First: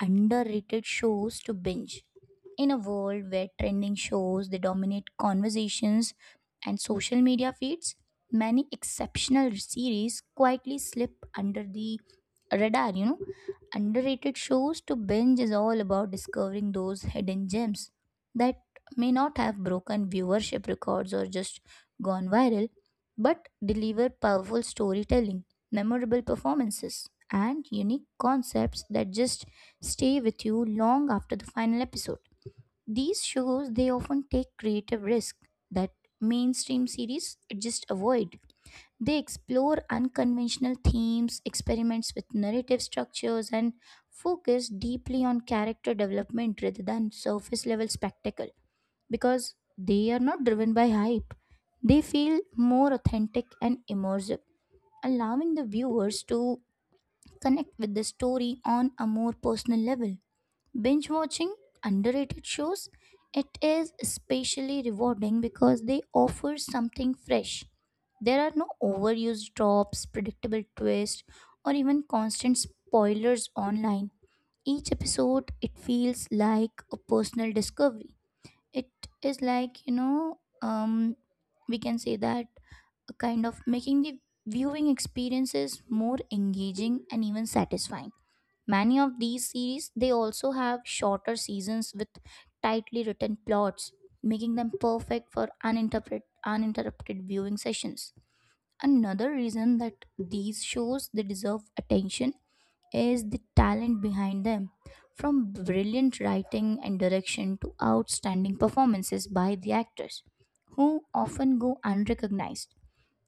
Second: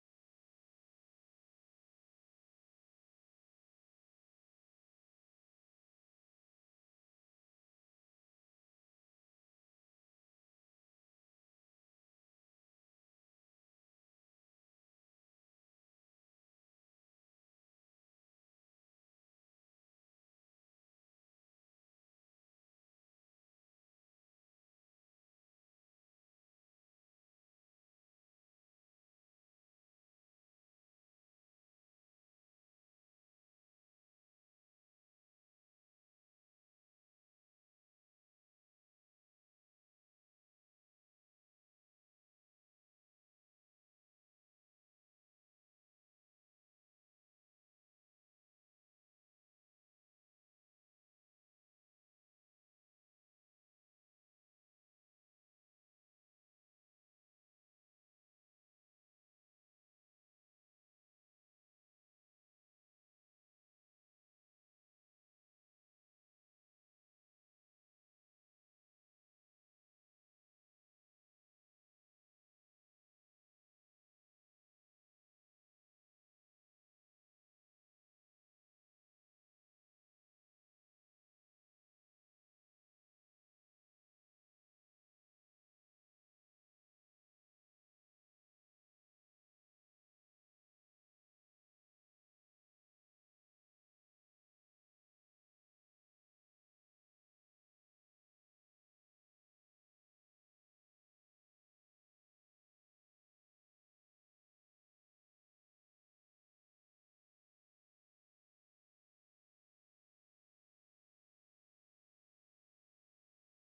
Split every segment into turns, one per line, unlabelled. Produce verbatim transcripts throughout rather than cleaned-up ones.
underrated shows to binge. In a world where trending shows they dominate conversations and social media feeds, many exceptional series quietly slip under the radar, you know. Underrated shows to binge is all about discovering those hidden gems that may not have broken viewership records or just gone viral but deliver powerful storytelling, memorable performances, and unique concepts that just stay with you long after the final episode. These shows they often take creative risk that mainstream series just avoid. They explore unconventional themes, experiments with narrative structures, and focus deeply on character development rather than surface level spectacle because they are not driven by hype. They feel more authentic and immersive, allowing the viewers to connect with the story on a more personal level. Binge watching underrated shows, it is especially rewarding because they offer something fresh. There are no overused tropes, predictable twists, or even constant spoilers online. Each episode, it feels like a personal discovery it is like you know um we can say that a kind of making the viewing experiences more engaging and even satisfying. Many of these series they also have shorter seasons with tightly written plots, making them perfect for uninterrupted uninterrupted viewing sessions. Another reason that these shows they deserve attention is the talent behind them. From brilliant writing and direction to outstanding performances by the actors, who often go unrecognized.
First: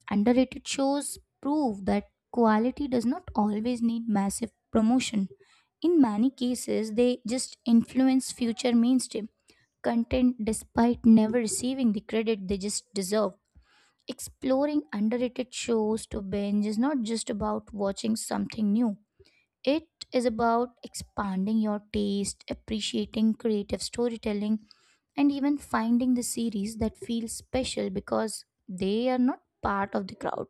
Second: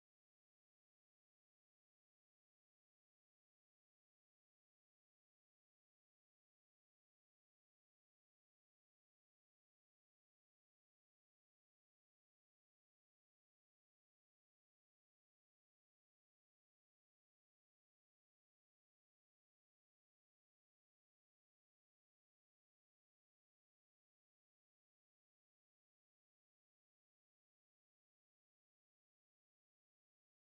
Underrated shows prove that quality does not always need massive promotion. In many cases, they just influence future mainstream content despite never receiving the credit they just deserve. Exploring underrated shows to binge is not just about watching something new. It is about expanding your taste, appreciating creative storytelling, and even finding the series that feel special because they are not part of the crowd.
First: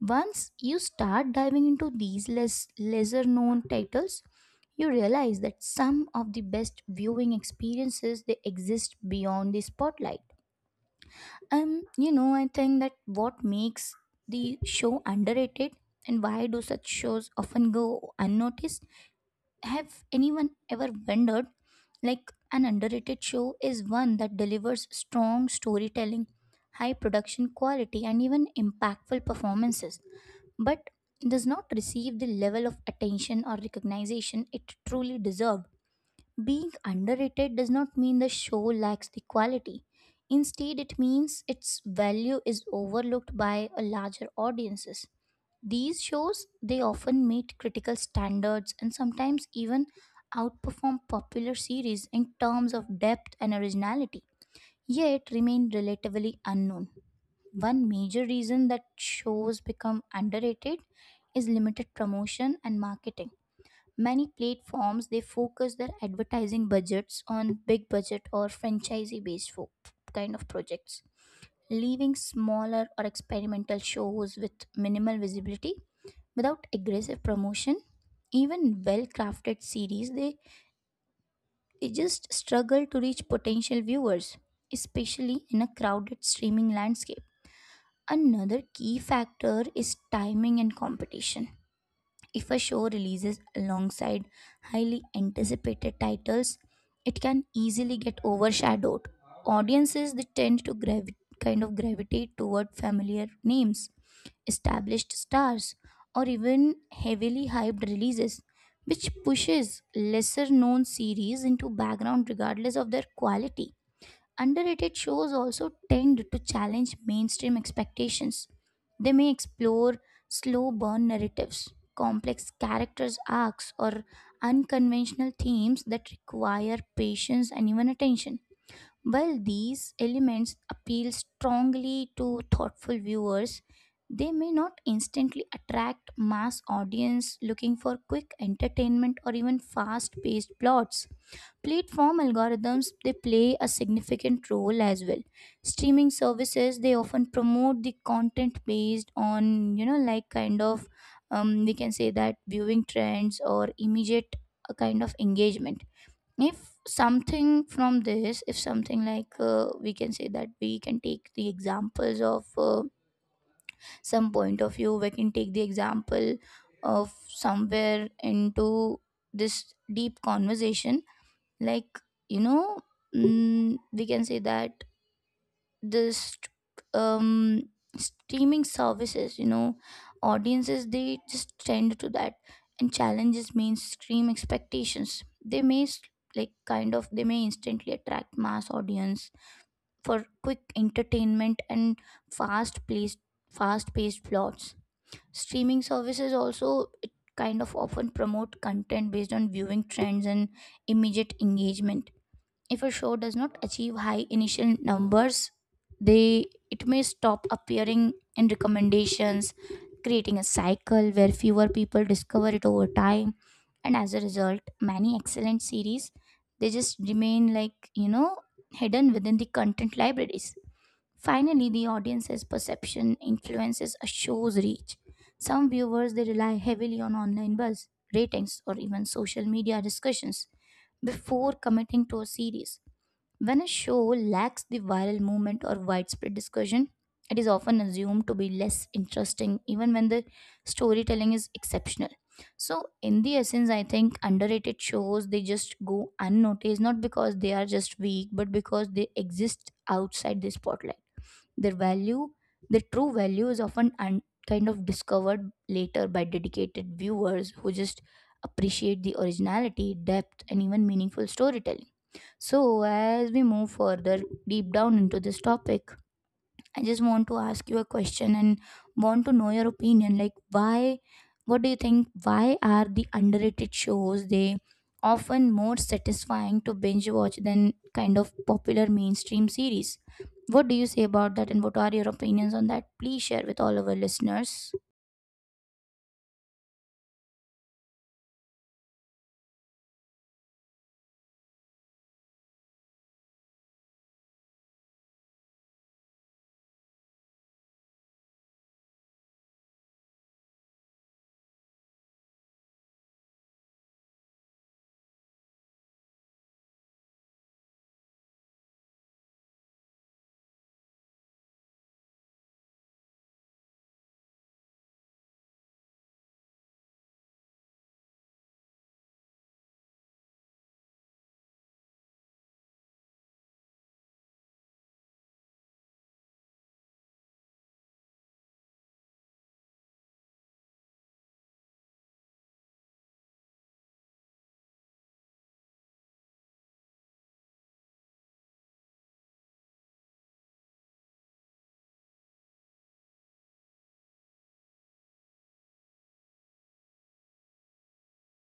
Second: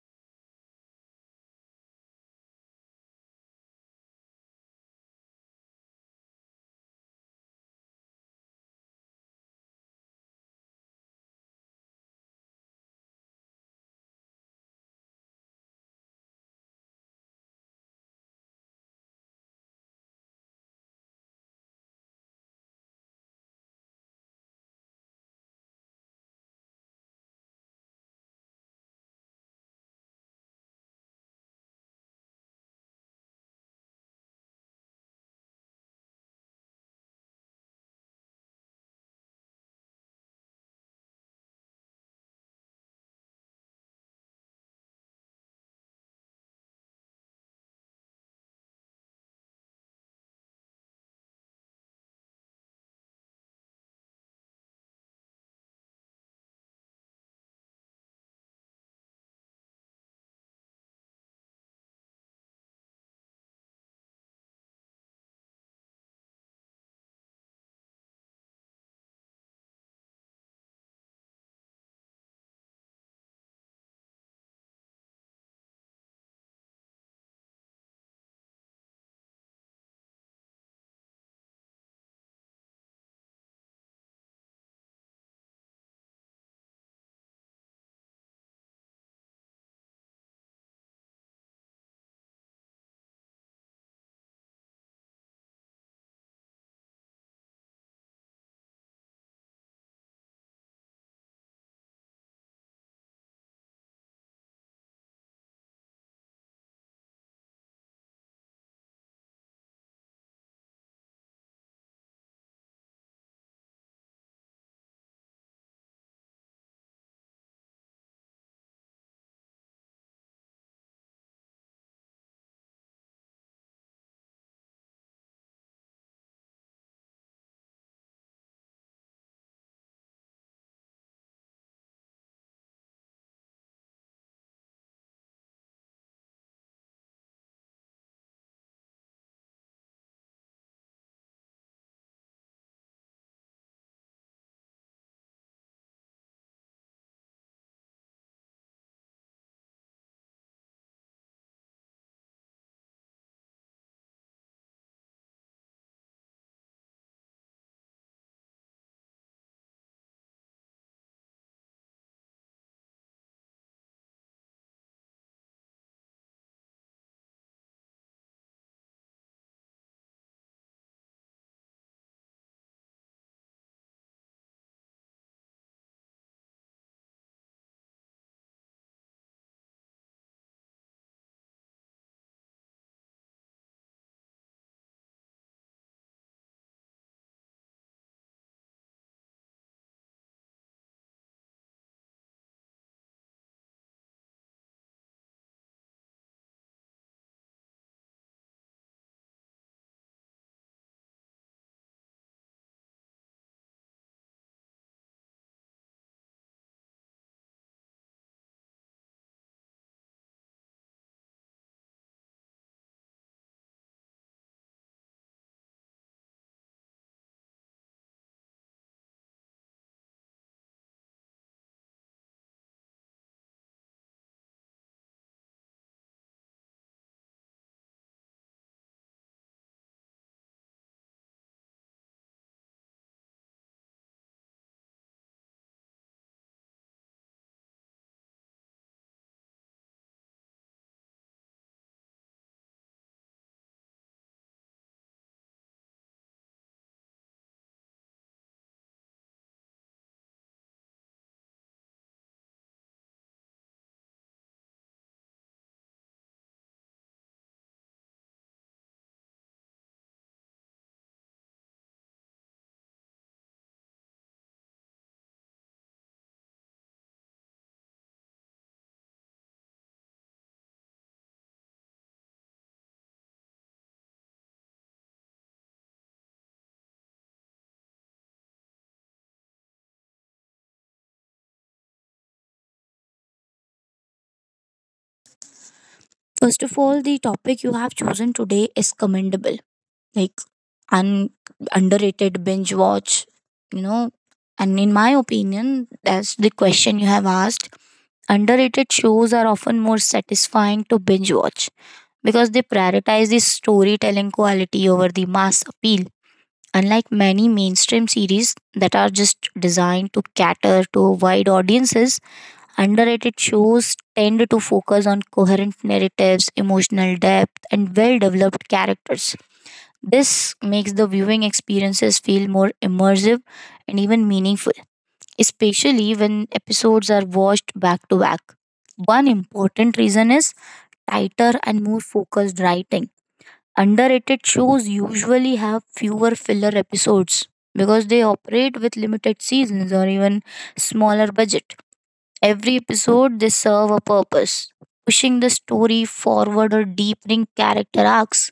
Once you start diving into these less lesser known titles, you realize that some of the best viewing experiences they exist beyond the spotlight. And you know, I think that what makes the show underrated and why do such shows often go unnoticed, have anyone ever wondered? Like, an underrated show is one that delivers strong storytelling, high production quality, and even impactful performances, but does not receive the level of attention or recognition it truly deserved. Being underrated does not mean the show lacks the quality. Instead, it means its value is overlooked by a larger audiences. These shows they often meet critical standards and sometimes even outperform popular series in terms of depth and originality, yet remain relatively unknown. One major reason that shows become underrated is limited promotion and marketing. Many platforms they focus their advertising budgets on big budget or franchisee based kind of projects, leaving smaller or experimental shows with minimal visibility. Without aggressive promotion, even well crafted series they, they just struggle to reach potential viewers, especially in a crowded streaming landscape. Another key factor is timing and competition. If a show releases alongside highly anticipated titles, it can easily get overshadowed. Audiences they tend to gravi- kind of gravitate toward familiar names, established stars, or even heavily hyped releases, which pushes lesser known series into background regardless of their quality. Underrated shows also tend to challenge mainstream expectations. They may explore slow burn narratives, complex characters' arcs, or unconventional themes that require patience and even attention. While these elements appeal strongly to thoughtful viewers, they may not instantly attract mass audience looking for quick entertainment or even fast-paced plots. Platform algorithms they play a significant role as well. Streaming services they often promote the content based on you know like kind of um, we can say that viewing trends or immediate uh, kind of engagement. If something from this, if something like uh, we can say that we can take the examples of uh, some point of view, we can take the example of somewhere into this deep conversation, like you know mm, we can say that this um streaming services you know audiences they just tend to that, and challenges mainstream expectations they may s- like kind of they may instantly attract mass audience for quick entertainment and fast paced fast paced plots. Streaming services also it kind of often promote content based on viewing trends and immediate engagement. If a show does not achieve high initial numbers, they it may stop appearing in recommendations, creating a cycle where fewer people discover it over time. And as a result, many excellent series they just remain like, you know, hidden within the content libraries. Finally, the audience's perception influences a show's reach. Some viewers they rely heavily on online buzz, ratings, or even social media discussions before committing to a series. When a show lacks the viral movement or widespread discussion, it is often assumed to be less interesting, even when the storytelling is exceptional. So, in the essence, I think underrated shows they just go unnoticed not because they are just weak, but because they exist outside the spotlight. Their value, their true value, is often un- kind of discovered later by dedicated viewers who just appreciate the originality, depth, and even meaningful storytelling. So, as we move further deep down into this topic, I just want to ask you a question and want to know your opinion. Like, why, what do you think? Why are the underrated shows they often more satisfying to binge watch than kind of popular mainstream series? What do you say about that, and what are your opinions on that? Please share with all of our listeners.
First of all, the topic you have chosen today is commendable, like un- underrated binge watch, you know. And in my opinion, that's the question you have asked. Underrated shows are often more satisfying to binge watch because they prioritize the storytelling quality over the mass appeal. Unlike many mainstream series that are just designed to cater to wide audiences, underrated shows tend to focus on coherent narratives, emotional depth, and well developed characters. This makes the viewing experiences feel more immersive and even meaningful, especially when episodes are watched back to back. One important reason is tighter and more focused writing. Underrated shows usually have fewer filler episodes because they operate with limited seasons or even smaller budget. Every episode, they serve a purpose, pushing the story forward or deepening character arcs.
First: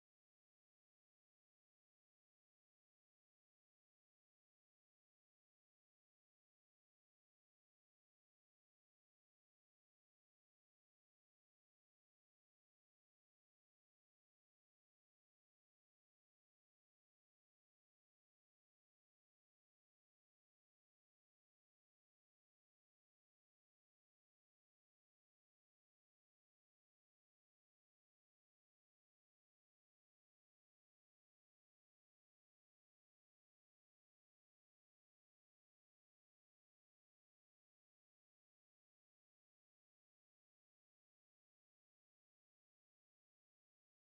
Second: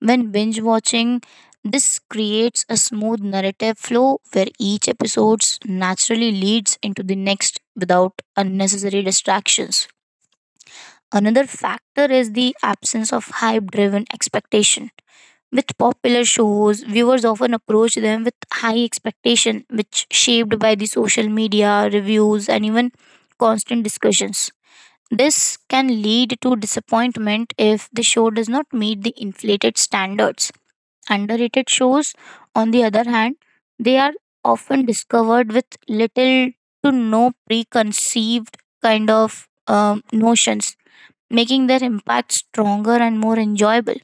When binge watching, this creates a smooth narrative flow where each episode naturally leads into the next without unnecessary distractions. Another factor is the absence of hype driven expectation. With popular shows, viewers often approach them with high expectation, which shaped by the social media, reviews, and even constant discussions, this can lead to disappointment if the show does not meet the inflated standards. Underrated shows, on the other hand, they are often discovered with little to no preconceived kind of um, notions, making their impact stronger and more enjoyable.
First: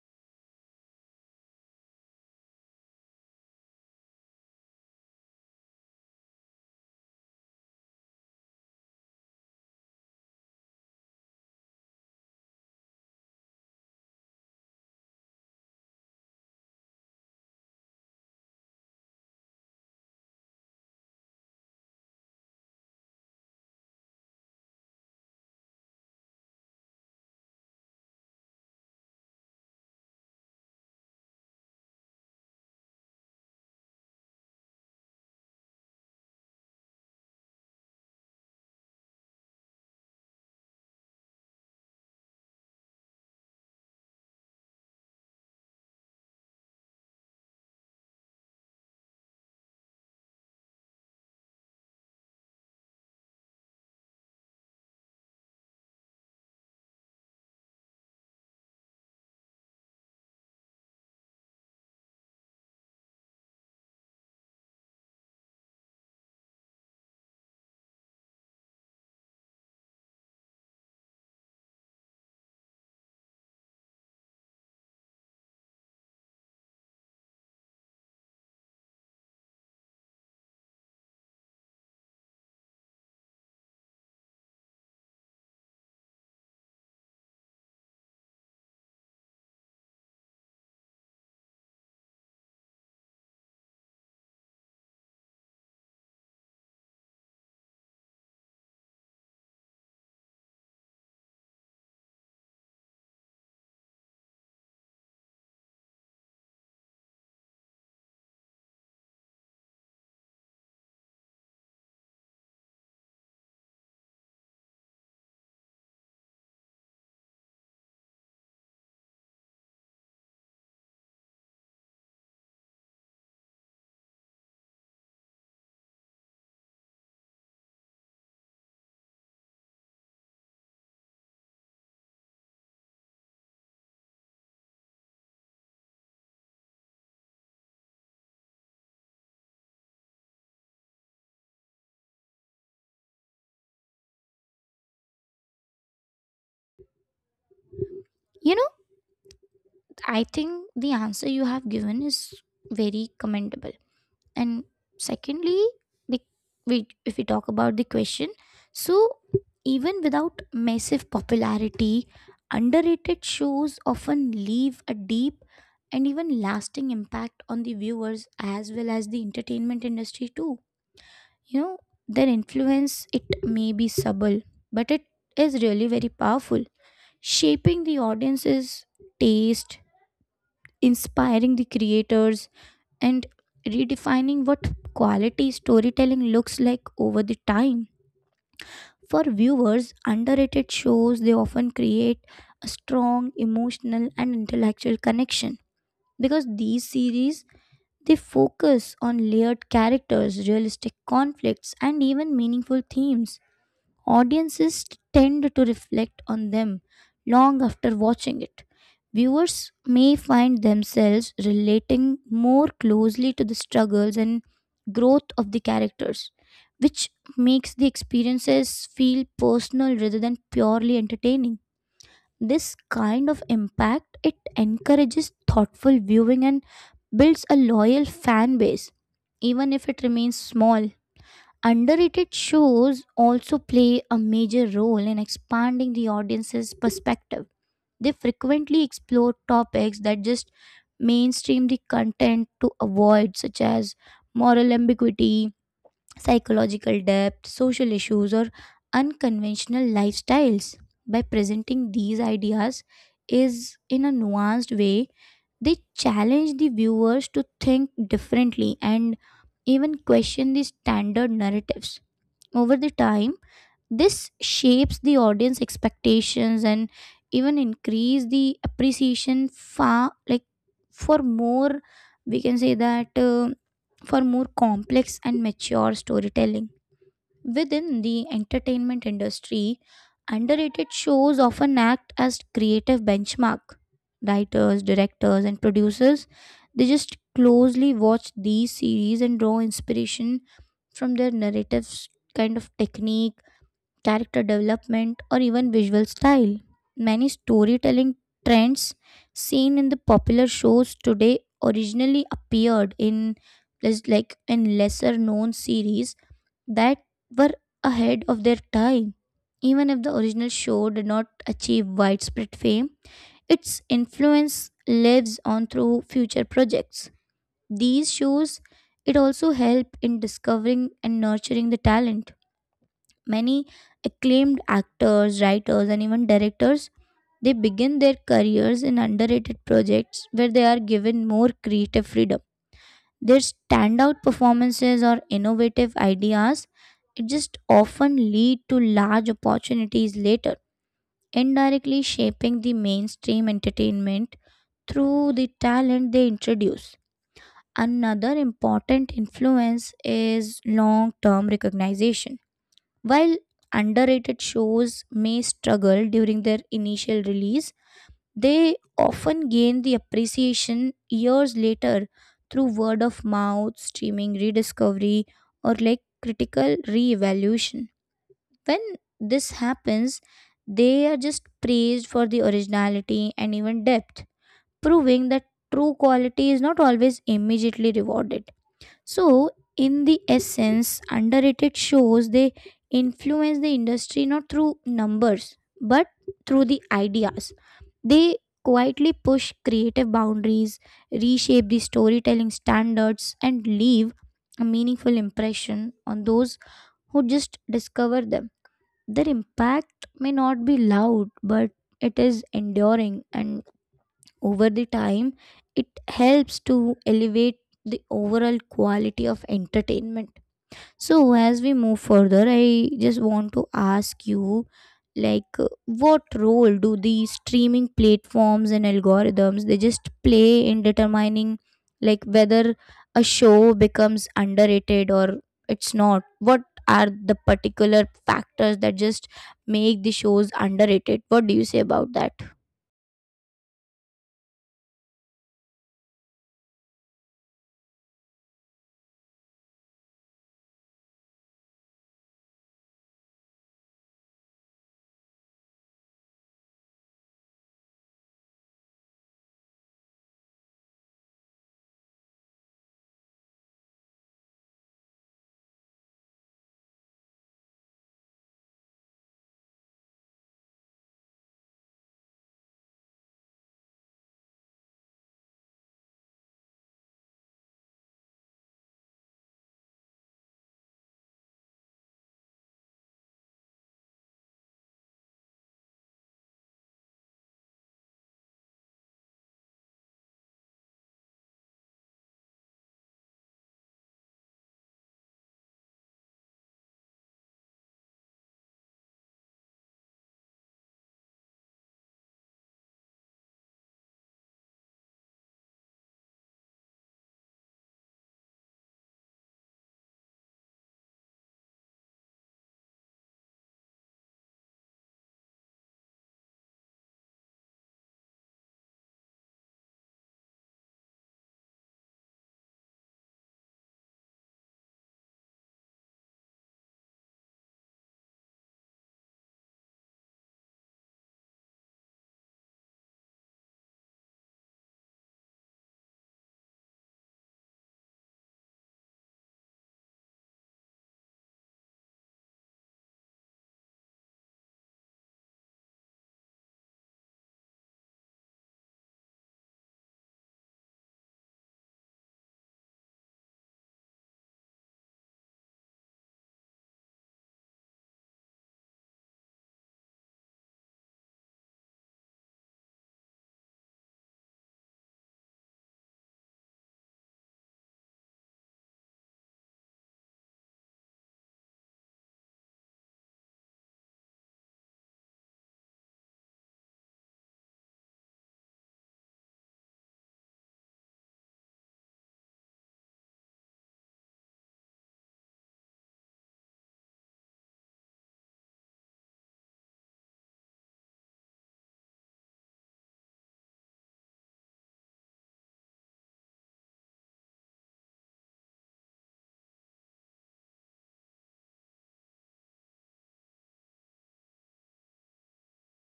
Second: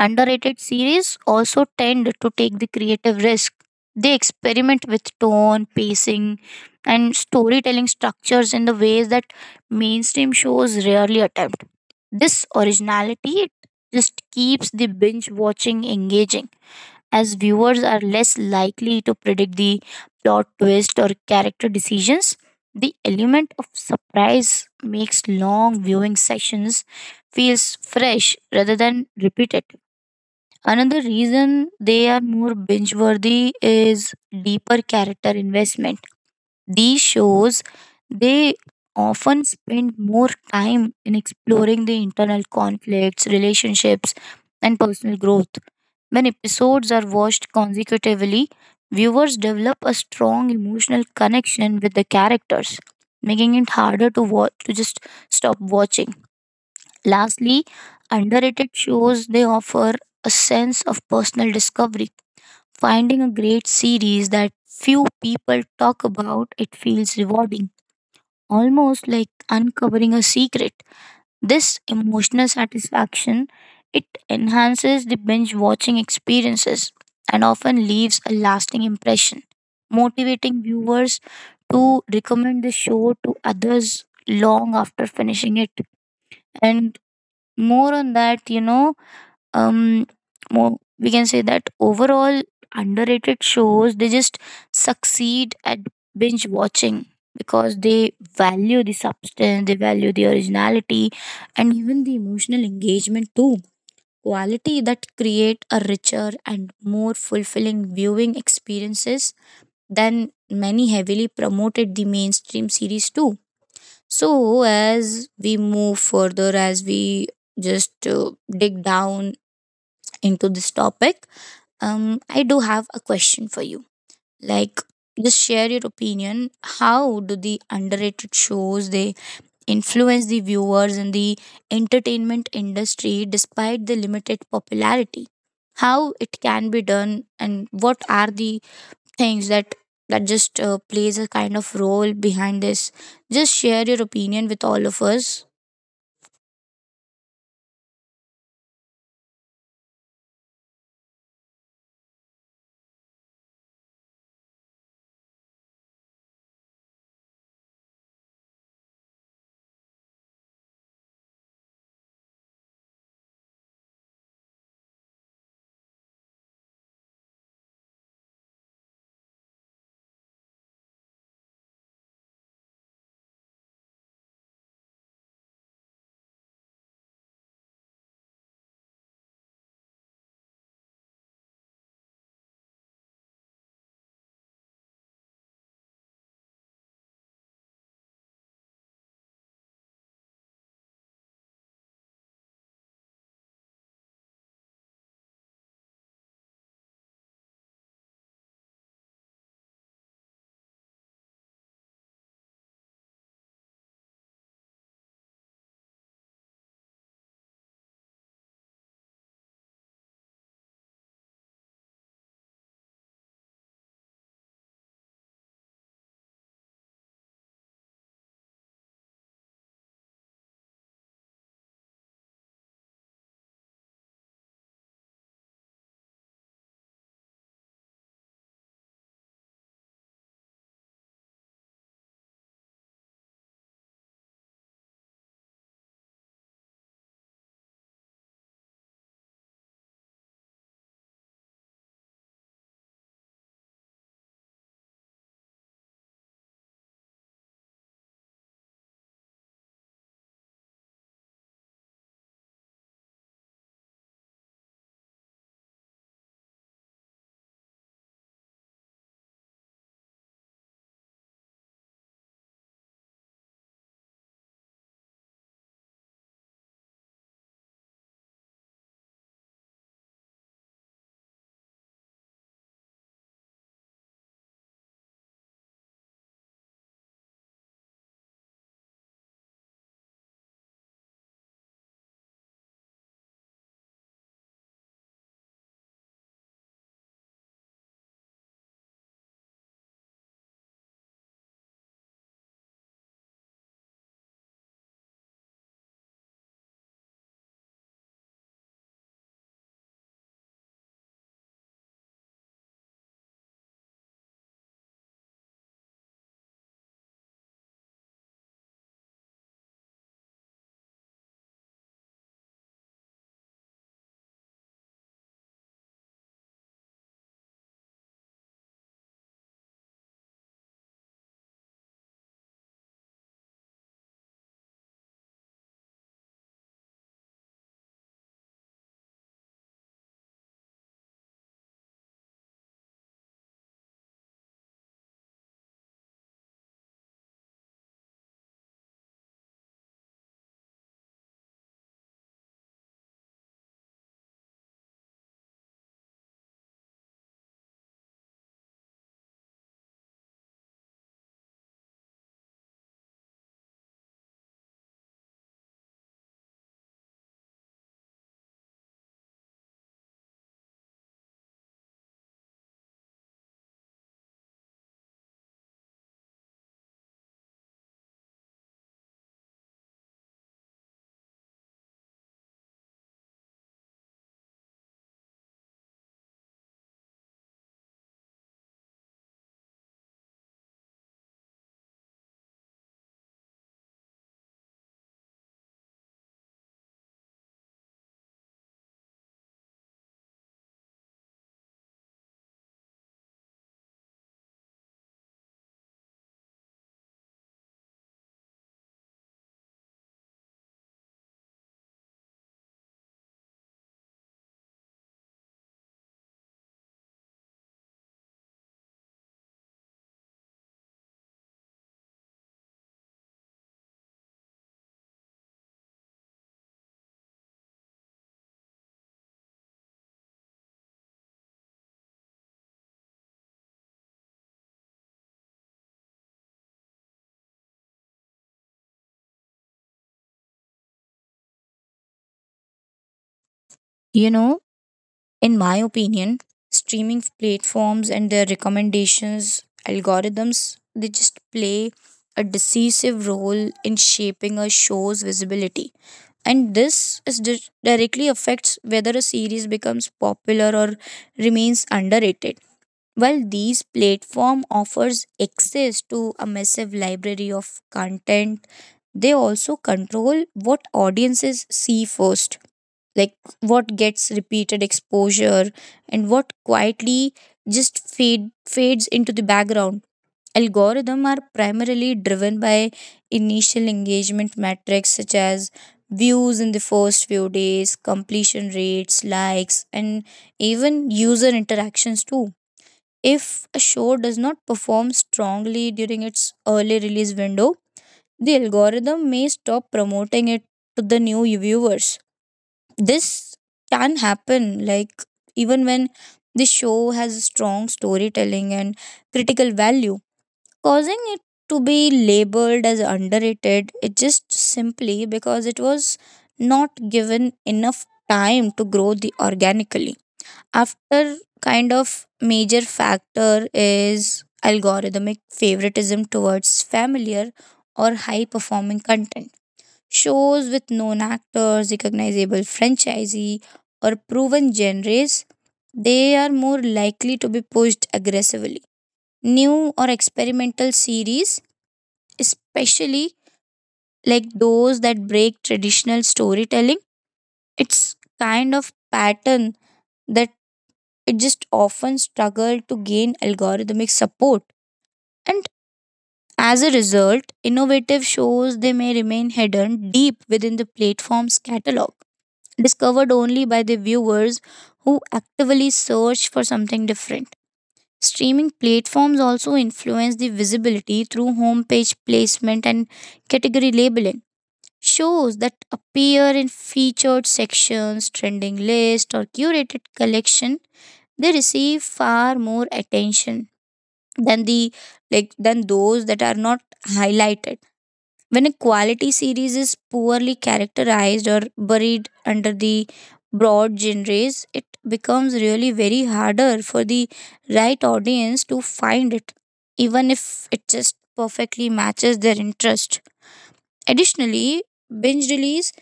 Underrated series also tend to take the creative risk. They experiment with tone, pacing, and storytelling structures in the ways that mainstream shows rarely attempt. This originality it just keeps the binge watching engaging, as viewers are less likely to predict the plot twist or character decisions. The element of surprise makes long viewing sessions feels fresh rather than repeated. Another reason they are more binge worthy is deeper character investment. These shows, they often spend more time in exploring the internal conflicts, relationships, and personal growth. When episodes are watched consecutively, viewers develop a strong emotional connection with the characters, making it harder to watch to just stop watching. Lastly, underrated shows they offer a sense of personal discovery. Finding a great series that few people talk about, it feels rewarding, almost like uncovering a secret. This emotional satisfaction, it enhances the binge watching experiences and often leaves a lasting impression, motivating viewers to recommend the show to others long after finishing it. And more on that, you know, um more we can say that overall underrated shows they just succeed at binge watching because they value the substance, they value the originality and even the emotional engagement too, quality that create a richer and more fulfilling viewing experiences than many heavily promoted the mainstream series too. So as we move further, as we just uh, dig down into this topic, um, I do have a question for you. Like, just share your opinion. How do the underrated shows they influence the viewers in the entertainment industry despite the limited popularity? How it can be done, and what are the things that that just uh, plays a kind of role behind this? Just share your opinion with all of us.
You know, I think the answer you have given is very commendable. And secondly, the, we, if we talk about the question, so even without massive popularity, underrated shows often leave a deep and even lasting impact on the viewers as well as the entertainment industry too. You know, their influence it may be subtle, but it is really very powerful, shaping the audience's taste, inspiring the creators, and redefining what quality storytelling looks like over the time. For viewers, underrated shows they often create a strong emotional and intellectual connection because these series they focus on layered characters, realistic conflicts and even meaningful themes. Audiences tend to reflect on them long after watching it. Viewers may find themselves relating more closely to the struggles and growth of the characters, which makes the experiences feel personal rather than purely entertaining. This kind of impact it encourages thoughtful viewing and builds a loyal fan base even if it remains small. Underrated shows also play a major role in expanding the audience's perspective. They frequently explore topics that just mainstream the content to avoid, such as moral ambiguity, psychological depth, social issues, or unconventional lifestyles. By presenting these ideas is in a nuanced way, they challenge the viewers to think differently and even question the standard narratives. Over the time, this shapes the audience expectations and even increase the appreciation far like for more, we can say that uh, for more complex and mature storytelling within the entertainment industry. Underrated shows often act as creative benchmark. Writers, directors and producers, they just closely watch these series and draw inspiration from their narratives, kind of techniques, character development, or even visual style. Many storytelling trends seen in the popular shows today originally appeared in les- like in lesser known series that were ahead of their time. Even if the original show did not achieve widespread fame, its influence lives on through future projects. These shows it also help in discovering and nurturing the talent. Many acclaimed actors, writers, and even directors they begin their careers in underrated projects where they are given more creative freedom. Their standout performances or innovative ideas it just often lead to large opportunities later, indirectly shaping the mainstream entertainment through the talent they introduce. Another important influence is long term recognition. While underrated shows may struggle during their initial release, they often gain the appreciation years later through word of mouth, streaming rediscovery, or like critical re-evaluation. When this happens, they are just praised for the originality and even depth, proving that true quality is not always immediately rewarded. So, in the essence, underrated shows they influence the industry not through numbers but through the ideas. They quietly push creative boundaries, reshape the storytelling standards, and leave a meaningful impression on those who just discover them. Their impact may not be loud, but it is enduring and over the time it helps to elevate the overall quality of entertainment. So as we move further, I just want to ask you, like uh, what role do the streaming platforms and algorithms they just play in determining like whether a show becomes underrated or it's not? What are the particular factors that just make the shows underrated? What do you say about that?
You know, in my opinion, streaming platforms and their recommendations algorithms they just play a decisive role in shaping a show's visibility. And this is di- directly affects whether a series becomes popular or remains underrated. While these platform offers access to a massive library of content, they also control what audiences see first, like what gets repeated exposure and what quietly just fade fades into the background. Algorithms are primarily driven by initial engagement metrics such as views in the first few days, completion rates, likes, and even user interactions too. If a show does not perform strongly during its early release window, the algorithm may stop promoting it to the new viewers. This can happen like even when the show has strong storytelling and critical value, causing it to be labeled as underrated, it just simply because it was not given enough time to grow the organically. After kind of major factor is algorithmic favoritism towards familiar or high performing content. Shows with known actors, recognizable franchisee, or proven genres, they are more likely to be pushed aggressively. New or experimental series, especially like those that break traditional storytelling, it's kind of pattern that it just often struggle to gain algorithmic support. And as a result, innovative shows they may remain hidden deep within the platform's catalog, discovered only by the viewers who actively search for something different. Streaming platforms also influence the visibility through homepage placement and category labeling. Shows that appear in featured sections, trending list, or curated collection, they receive far more attention than the like than those that are not highlighted. When a quality series is poorly characterized or buried under the broad genres, it becomes really very harder for the right audience to find it, even if it just perfectly matches their interest. Additionally, binge release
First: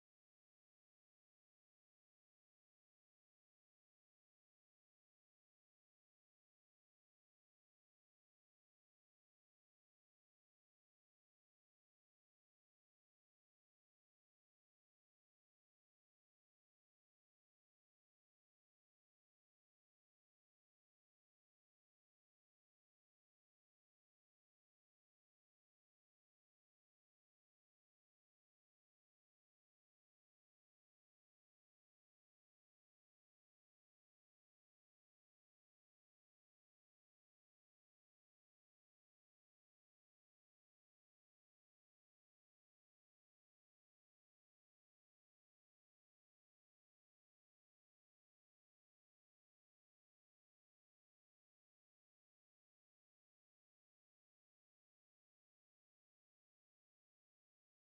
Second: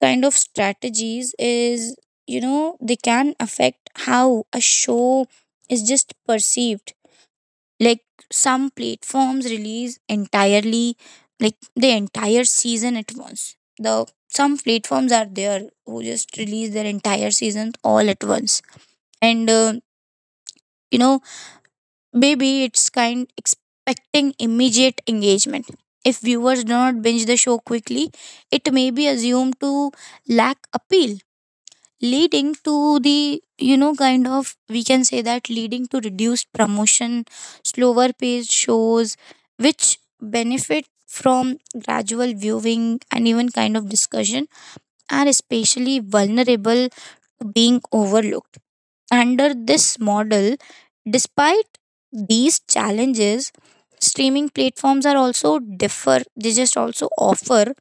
kind of strategies is, you know, they can affect how a show is just perceived, like some platforms release entirely like the entire season at once, the some platforms are there who just release their entire seasons all at once and uh, you know, maybe it's kind expecting immediate engagement. If viewers do not binge the show quickly, it may be assumed to lack appeal, leading to the, you know, kind of we can say that leading to reduced promotion. Slower paced shows which benefit from gradual viewing and even kind of discussion are especially vulnerable to being overlooked under this model. Despite these challenges, streaming platforms are also differ, they just also offer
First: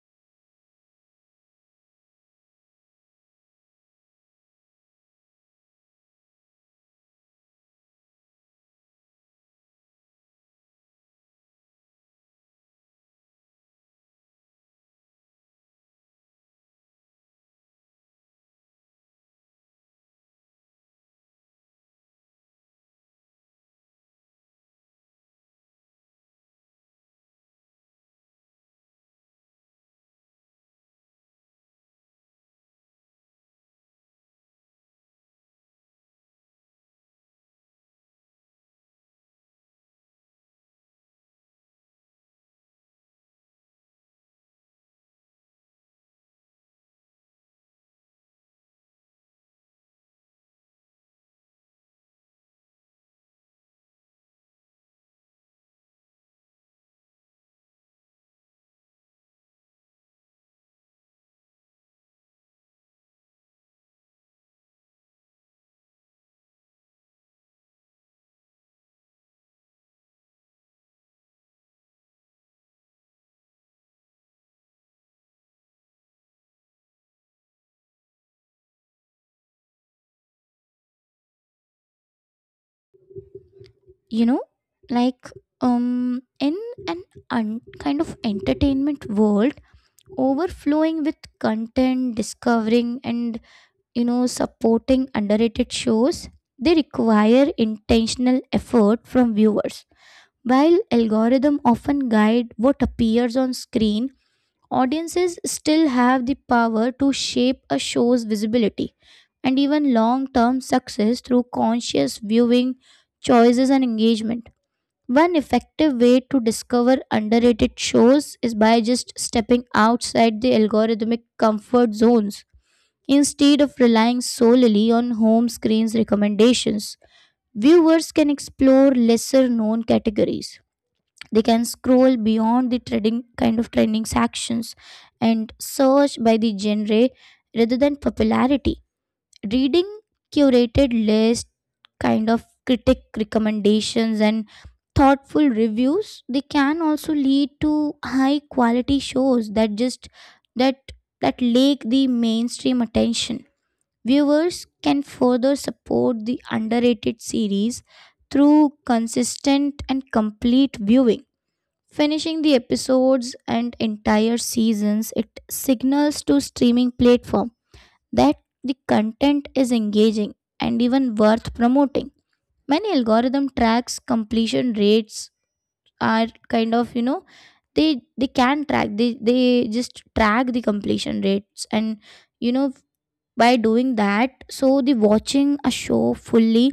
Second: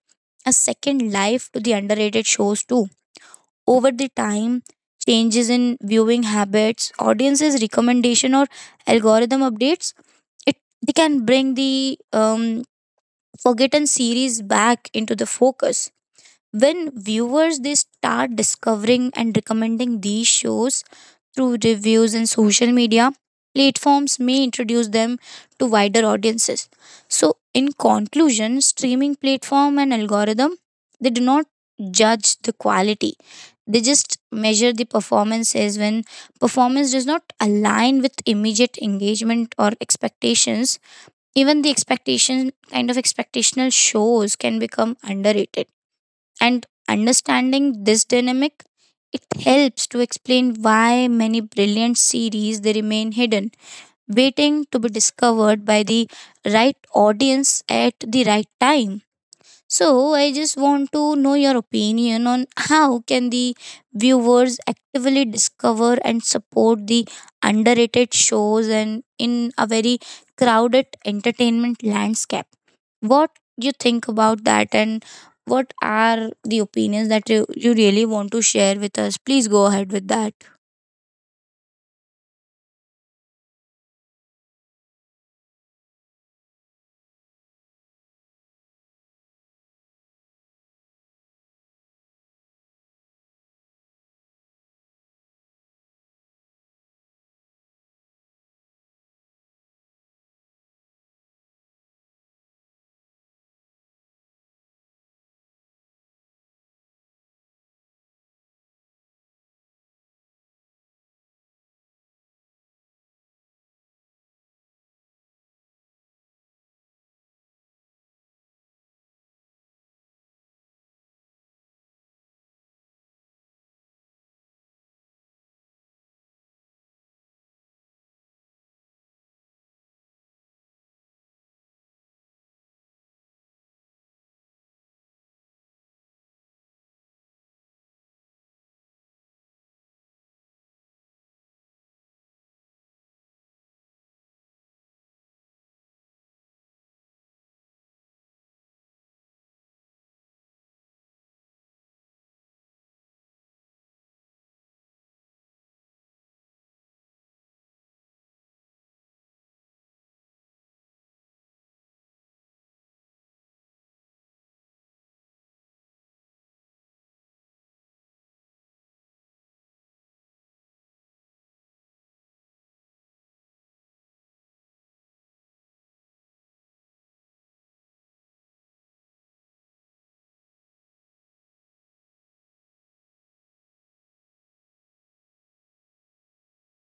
a second life to the underrated shows too. Over the time, changes in viewing habits, audiences recommendation or algorithm updates, it they can bring the um, forgotten series back into the focus. When viewers they start discovering and recommending these shows through reviews and social media, platforms may introduce them to wider audiences. So in conclusion, streaming platform and algorithm they do not judge the quality, they just measure the performances. When performance does not align with immediate engagement or expectations, even the expectation kind of expectational shows can become underrated. And understanding this dynamic, it helps to explain why many brilliant series they remain hidden, waiting to be discovered by the right audience at the right time. So I just want to know your opinion on how can the viewers actively discover and support the underrated shows and in a very crowded entertainment landscape. What you think about that and what are the opinions that you, you really want to share with us? Please go ahead with that.
you know like um in an un- Kind of entertainment world overflowing with content, discovering and you know supporting underrated shows, they require intentional effort from viewers. While algorithm often guide what appears on screen, audiences still have the power to shape a show's visibility and even long-term success through conscious viewing choices and engagement. One effective way to discover underrated shows is by just stepping outside the algorithmic comfort zones. Instead of relying solely on home screens recommendations, viewers can explore lesser known categories. They can scroll beyond the trending kind of trending sections and search by the genre rather than popularity. Reading curated list, kind of critic recommendations, and thoughtful reviews, they can also lead to high quality shows that just that that lake the mainstream attention. Viewers can further support the underrated series through consistent and complete viewing. Finishing the episodes and entire seasons, it signals to streaming platform that the content is engaging and even worth promoting. Many algorithm tracks completion rates are kind of you know they they can track they they just track the completion rates, and you know by doing that, so the watching a show fully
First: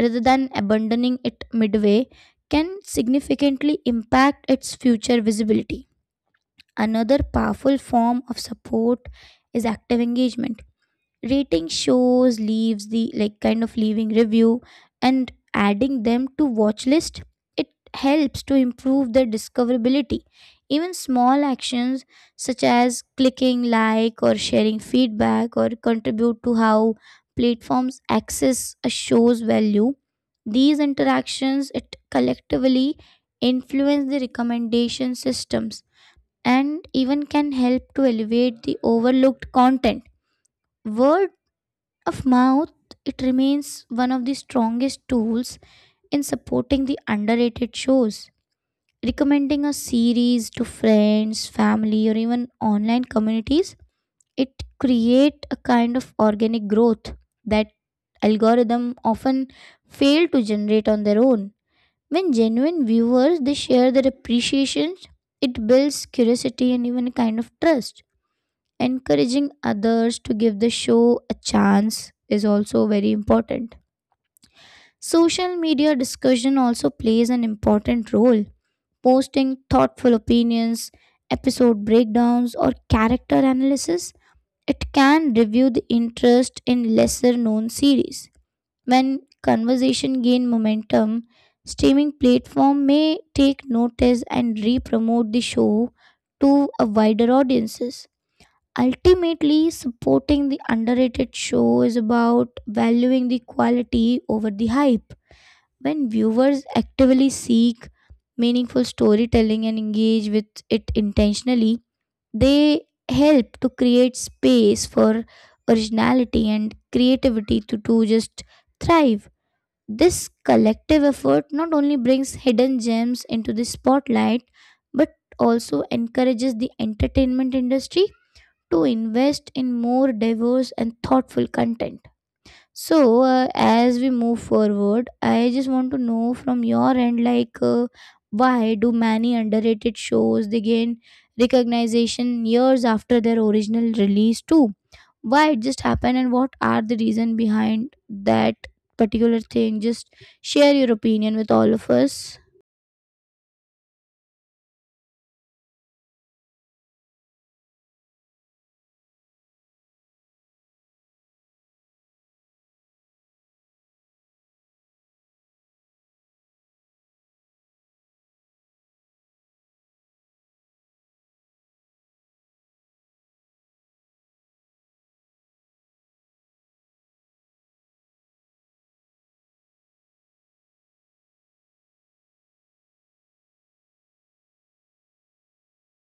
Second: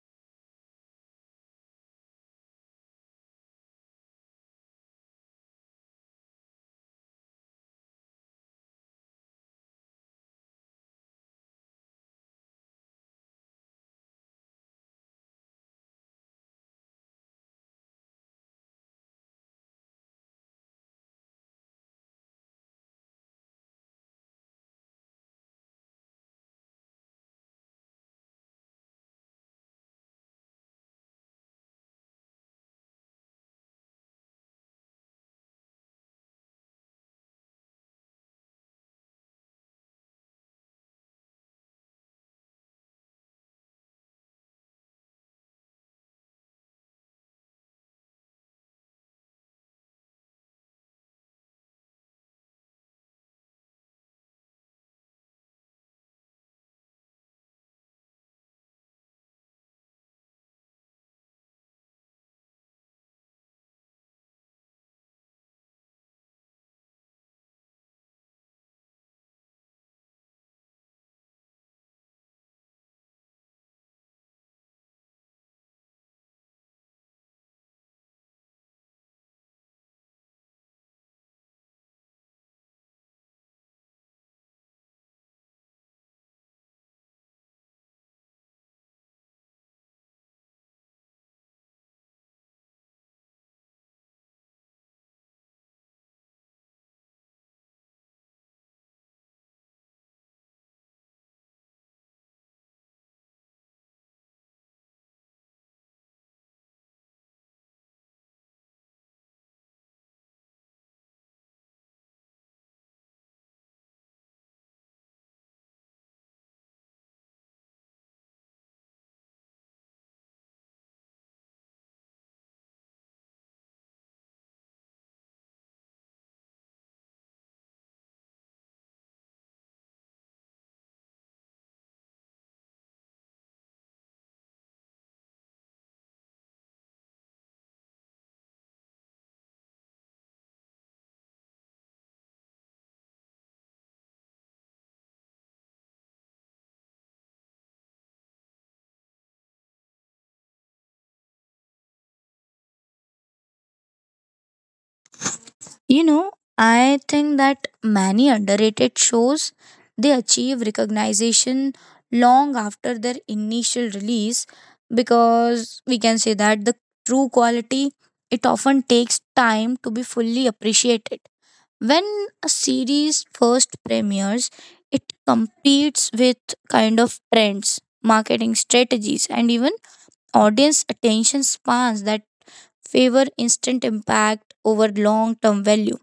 rather than abandoning it midway can significantly impact its future visibility. Another powerful form of support is active engagement. Rating shows, leaves the like kind of leaving review, and adding them to watch list, it helps to improve their discoverability. Even small actions such as clicking like or sharing feedback or contribute to how platforms access a show's value. These interactions, it collectively influence the recommendation systems and even can help to elevate the overlooked content. Word of mouth, it remains one of the strongest tools in supporting the underrated shows. Recommending a series to friends, family, or even online communities, it create a kind of organic growth that algorithm often fail to generate on their own. When genuine viewers they share their appreciations, it builds curiosity and even a kind of trust. Encouraging others to give the show a chance is also very important. Social media discussion also plays an important role. Posting thoughtful opinions, episode breakdowns, or character analysis, it can review the interest in lesser known series. When conversation gain momentum, streaming platform may take notice and re-promote the show to a wider audiences. Ultimately, supporting the underrated show is about valuing the quality over the hype. When viewers actively seek meaningful storytelling and engage with it intentionally, they help to create space for originality and creativity to, to just thrive. This collective effort not only brings hidden gems into the spotlight but also encourages the entertainment industry to invest in more diverse and thoughtful content. So, uh, as we move forward, I just want to know from your end, like, uh, why do many underrated shows they gain recognition years after their original release too? Why it just happened, and what are the reason behind that particular thing? Just share your opinion with all of us.
You know, I think that many underrated shows they achieve recognition long after their initial release because we can say that the true quality it often takes time to be fully appreciated. When a series first premieres, it competes with kind of trends, marketing strategies, and even audience attention spans that favor instant impact over long term value.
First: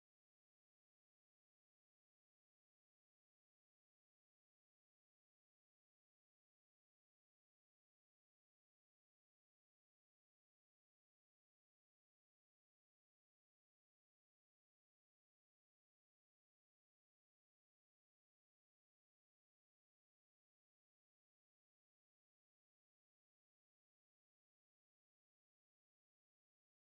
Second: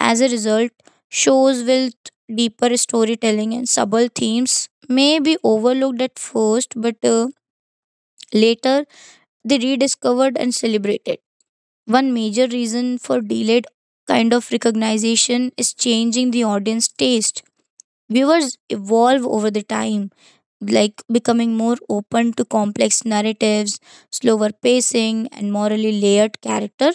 As a result, shows with deeper storytelling and subtle themes may be overlooked at first, but uh, later they rediscovered and celebrated. One major reason for delayed kind of recognition is changing the audience taste. Viewers evolve over the time, like becoming more open to complex narratives, slower pacing, and morally layered character.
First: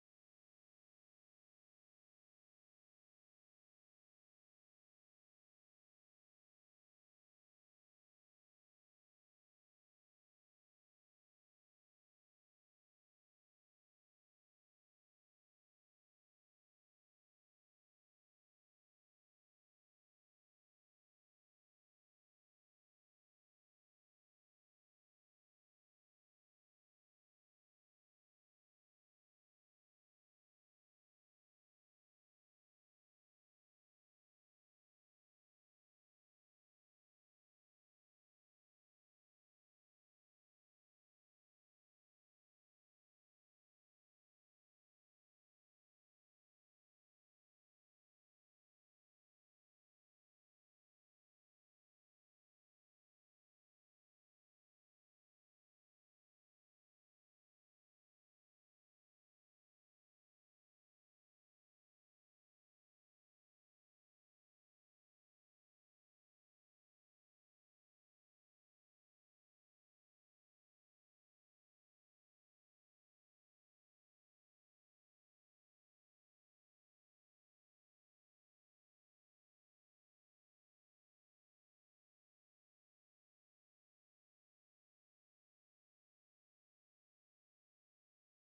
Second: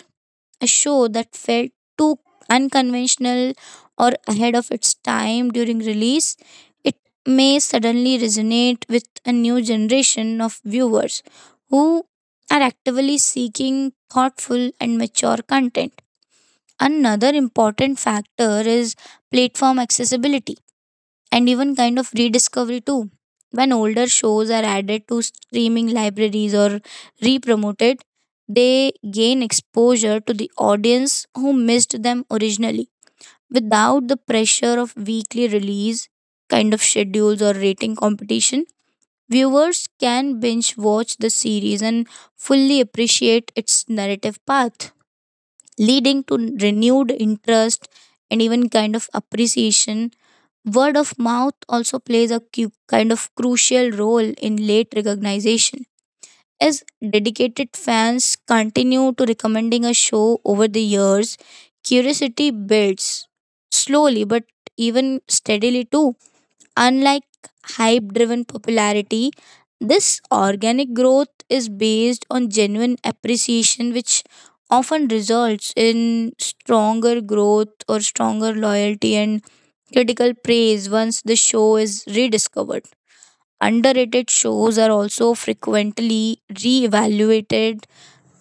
A show that felt too unconventional or ahead of its time during release, it may suddenly resonate with a new generation of viewers who are actively seeking thoughtful and mature content. Another important factor is platform accessibility and even kind of rediscovery too. When older shows are added to streaming libraries or re-promoted, they gain exposure to the audience who missed them originally without the pressure of weekly release kind of schedules or rating competition. Viewers can binge watch the series and fully appreciate its narrative path, leading to renewed interest and even kind of appreciation. Word of mouth also plays a cu- kind of crucial role in late recognition. As dedicated fans continue to recommending a show over the years, curiosity builds slowly but even steadily too. Unlike hype driven popularity, this organic growth is based on genuine appreciation, which often results in stronger growth or stronger loyalty and critical praise once the show is rediscovered. Underrated shows are also frequently re-evaluated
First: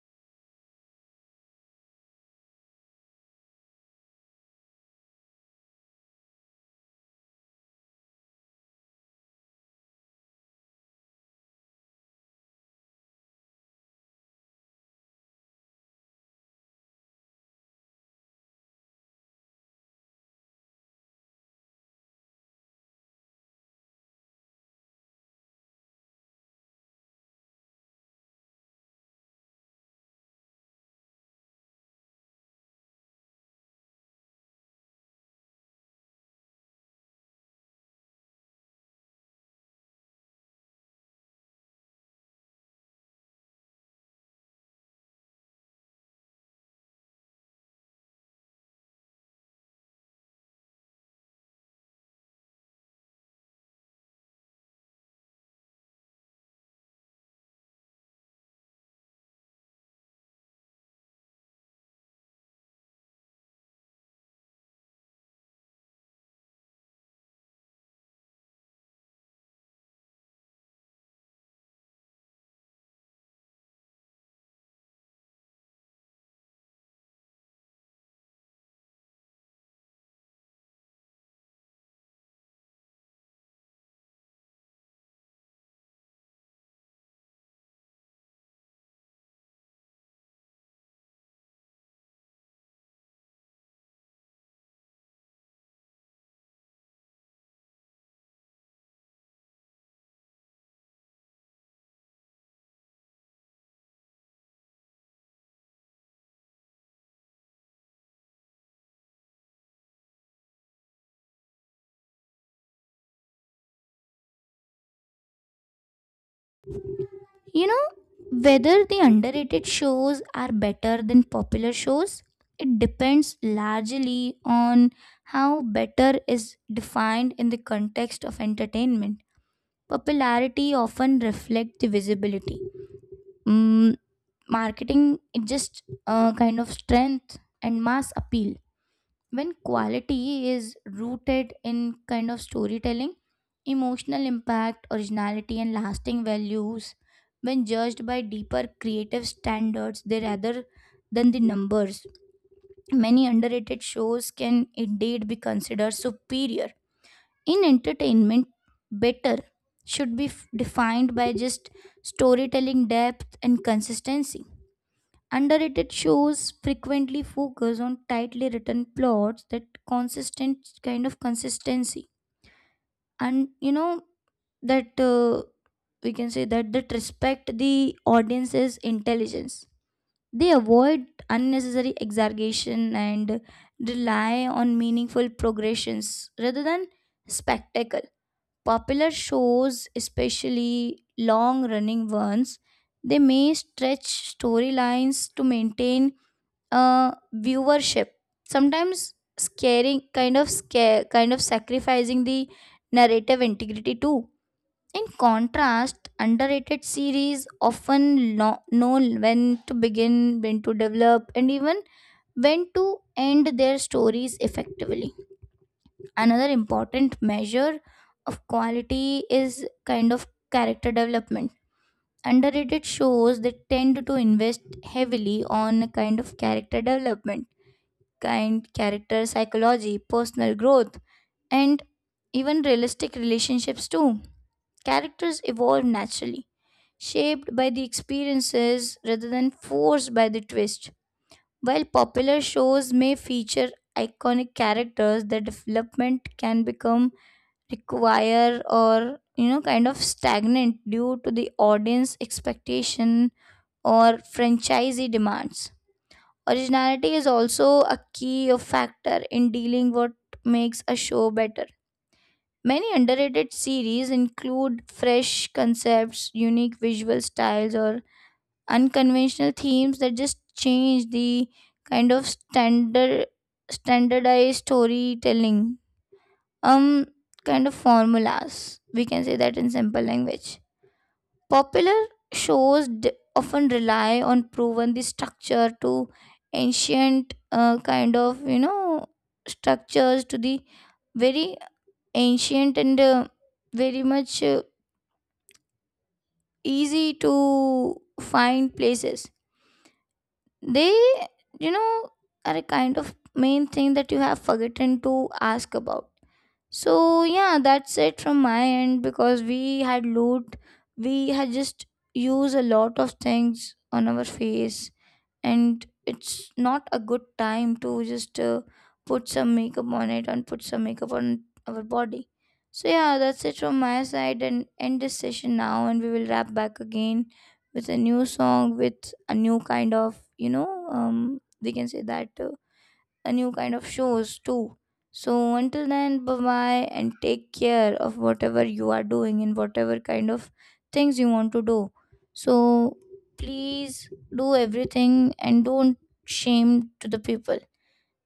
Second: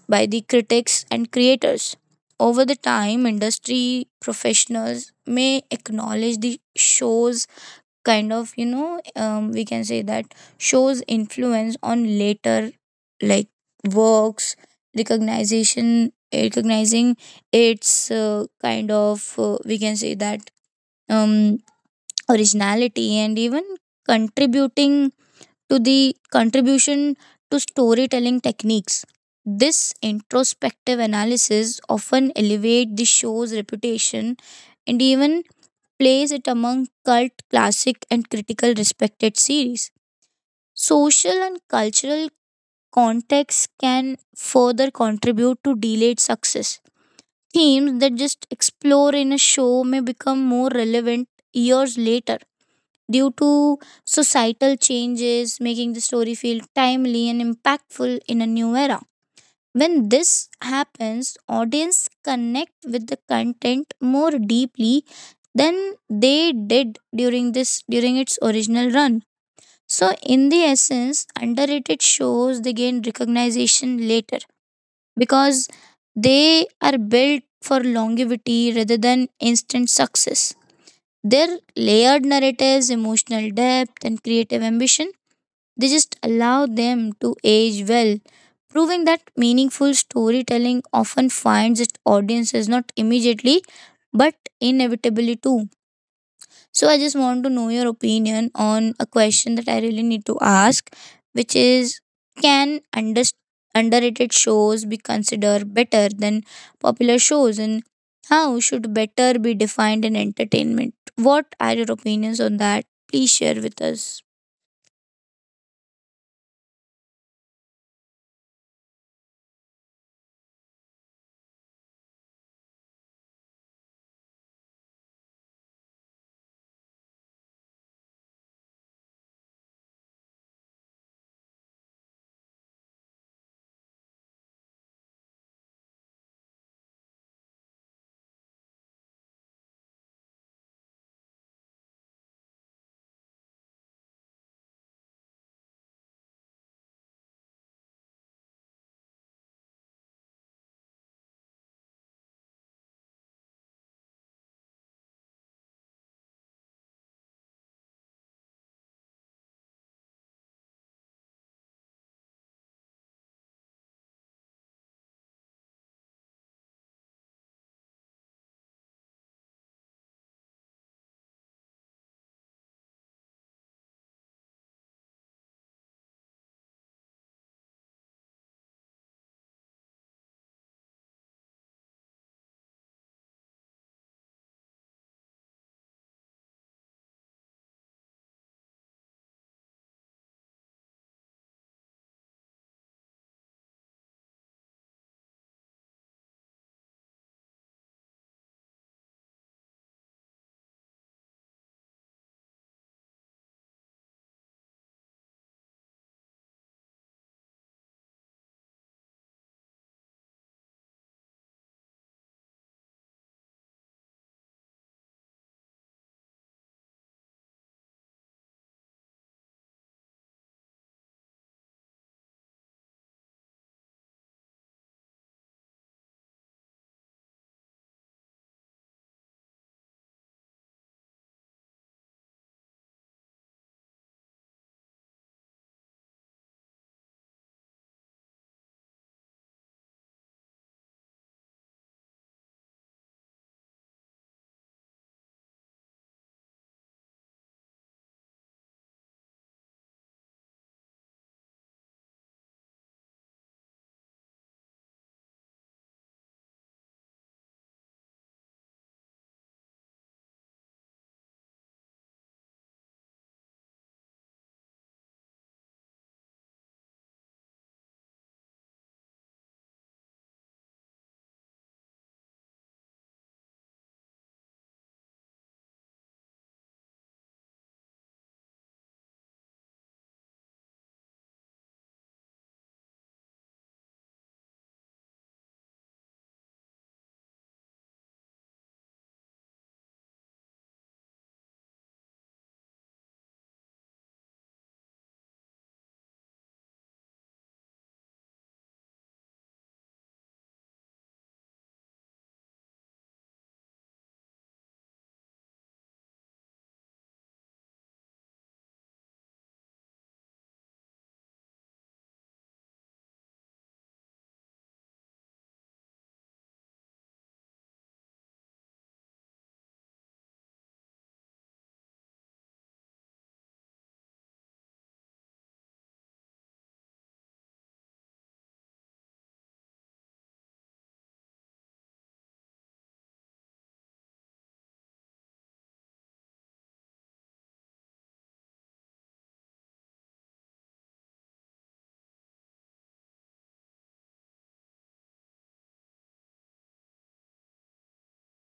by the critics and creators. Over the time, industry professionals may acknowledge the show's kind of, you know, um, we can say that show's influence on later like works, recognition, recognizing its uh, kind of, uh, we can say that um, originality and even contributing to the contribution to storytelling techniques. This introspective analysis often elevate the show's reputation and even place it among cult classic and critical respected series. Social and cultural context can further contribute to delayed success. Themes that just explore in a show may become more relevant years later due to societal changes, making the story feel timely and impactful in a new era. When this happens, audience connect with the content more deeply than they did during this during its original run. So in the essence, underrated shows they gain recognition later because they are built for longevity rather than instant success. Their layered narratives, emotional depth, and creative ambition, they just allow them to age well, proving that meaningful storytelling often finds its audiences not immediately but inevitably too. So I just want to know your opinion on a question that I really need to ask, which is can under, underrated shows be considered better than popular shows, and how should better be defined in entertainment? What are your opinions on that? Please share with us.
You know, whether the underrated shows are better than popular shows, it depends largely on how better is defined in the context of entertainment. Popularity often reflects the visibility. Mm, Marketing, it just uh, kind of strength and mass appeal. When quality is rooted in kind of storytelling, emotional impact, originality, and lasting values, when judged by deeper creative standards, they rather than the numbers. Many underrated shows can indeed be considered superior. In entertainment, better should be f- defined by just storytelling depth and consistency. Underrated shows frequently focus on tightly written plots that consistent kind of consistency, and you know that uh, we can say that that respect the audience's intelligence. They avoid unnecessary exaggeration and rely on meaningful progressions rather than spectacle. Popular shows, especially long running ones, they may stretch storylines to maintain uh, viewership, sometimes scaring kind of scare kind of sacrificing the narrative integrity too. In contrast, underrated series often lo- know when to begin, when to develop, and even when to end their stories effectively. Another important measure of quality is kind of character development. Underrated shows they tend to invest heavily on kind of character development kind character psychology, personal growth, and even realistic relationships too. Characters evolve naturally, shaped by the experiences rather than forced by the twist. While popular shows may feature iconic characters, their development can become require or you know kind of stagnant due to the audience expectation or franchisee demands. Originality is also a key of factor in dealing what makes a show better. Many underrated series include fresh concepts, unique visual styles, or unconventional themes that just change the kind of standard standardized storytelling um kind of formulas, we can say that in simple language. Popular shows d- often rely on proven the structure to ancient uh, kind of you know structures, to the very ancient and uh, very much uh, easy to find places. They you know are a kind of main thing that you have forgotten to ask about. So yeah, that's it from my end, because we had loot, we had just used a lot of things on our face, and it's not a good time to just uh, put some makeup on it and put some makeup on our body. So yeah, that's it from my side, and end this session now, and we will wrap back again with a new song, with a new kind of you know um we can say that uh, a new kind of shows too. So until then, bye bye, and take care of whatever you are doing and whatever kind of things you want to do. So please do everything and don't shame to the people.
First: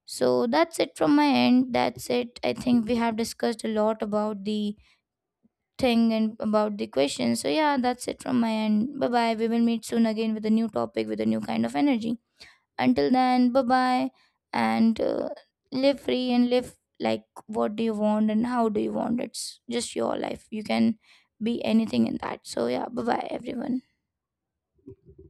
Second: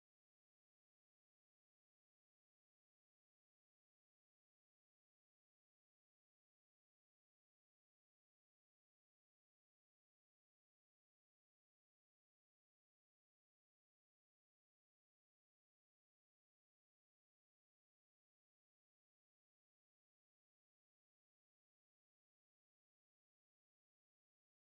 So that's it from my end. That's it, I think we have discussed a lot about the thing and about the question. So, yeah, that's it from my end. Bye bye. We will meet soon again with a new topic, with a new kind of energy. Until then, bye bye. And uh, Live free and live like what do you want and how do you want. It's just your life. You can be anything in that. So, yeah, bye bye, everyone.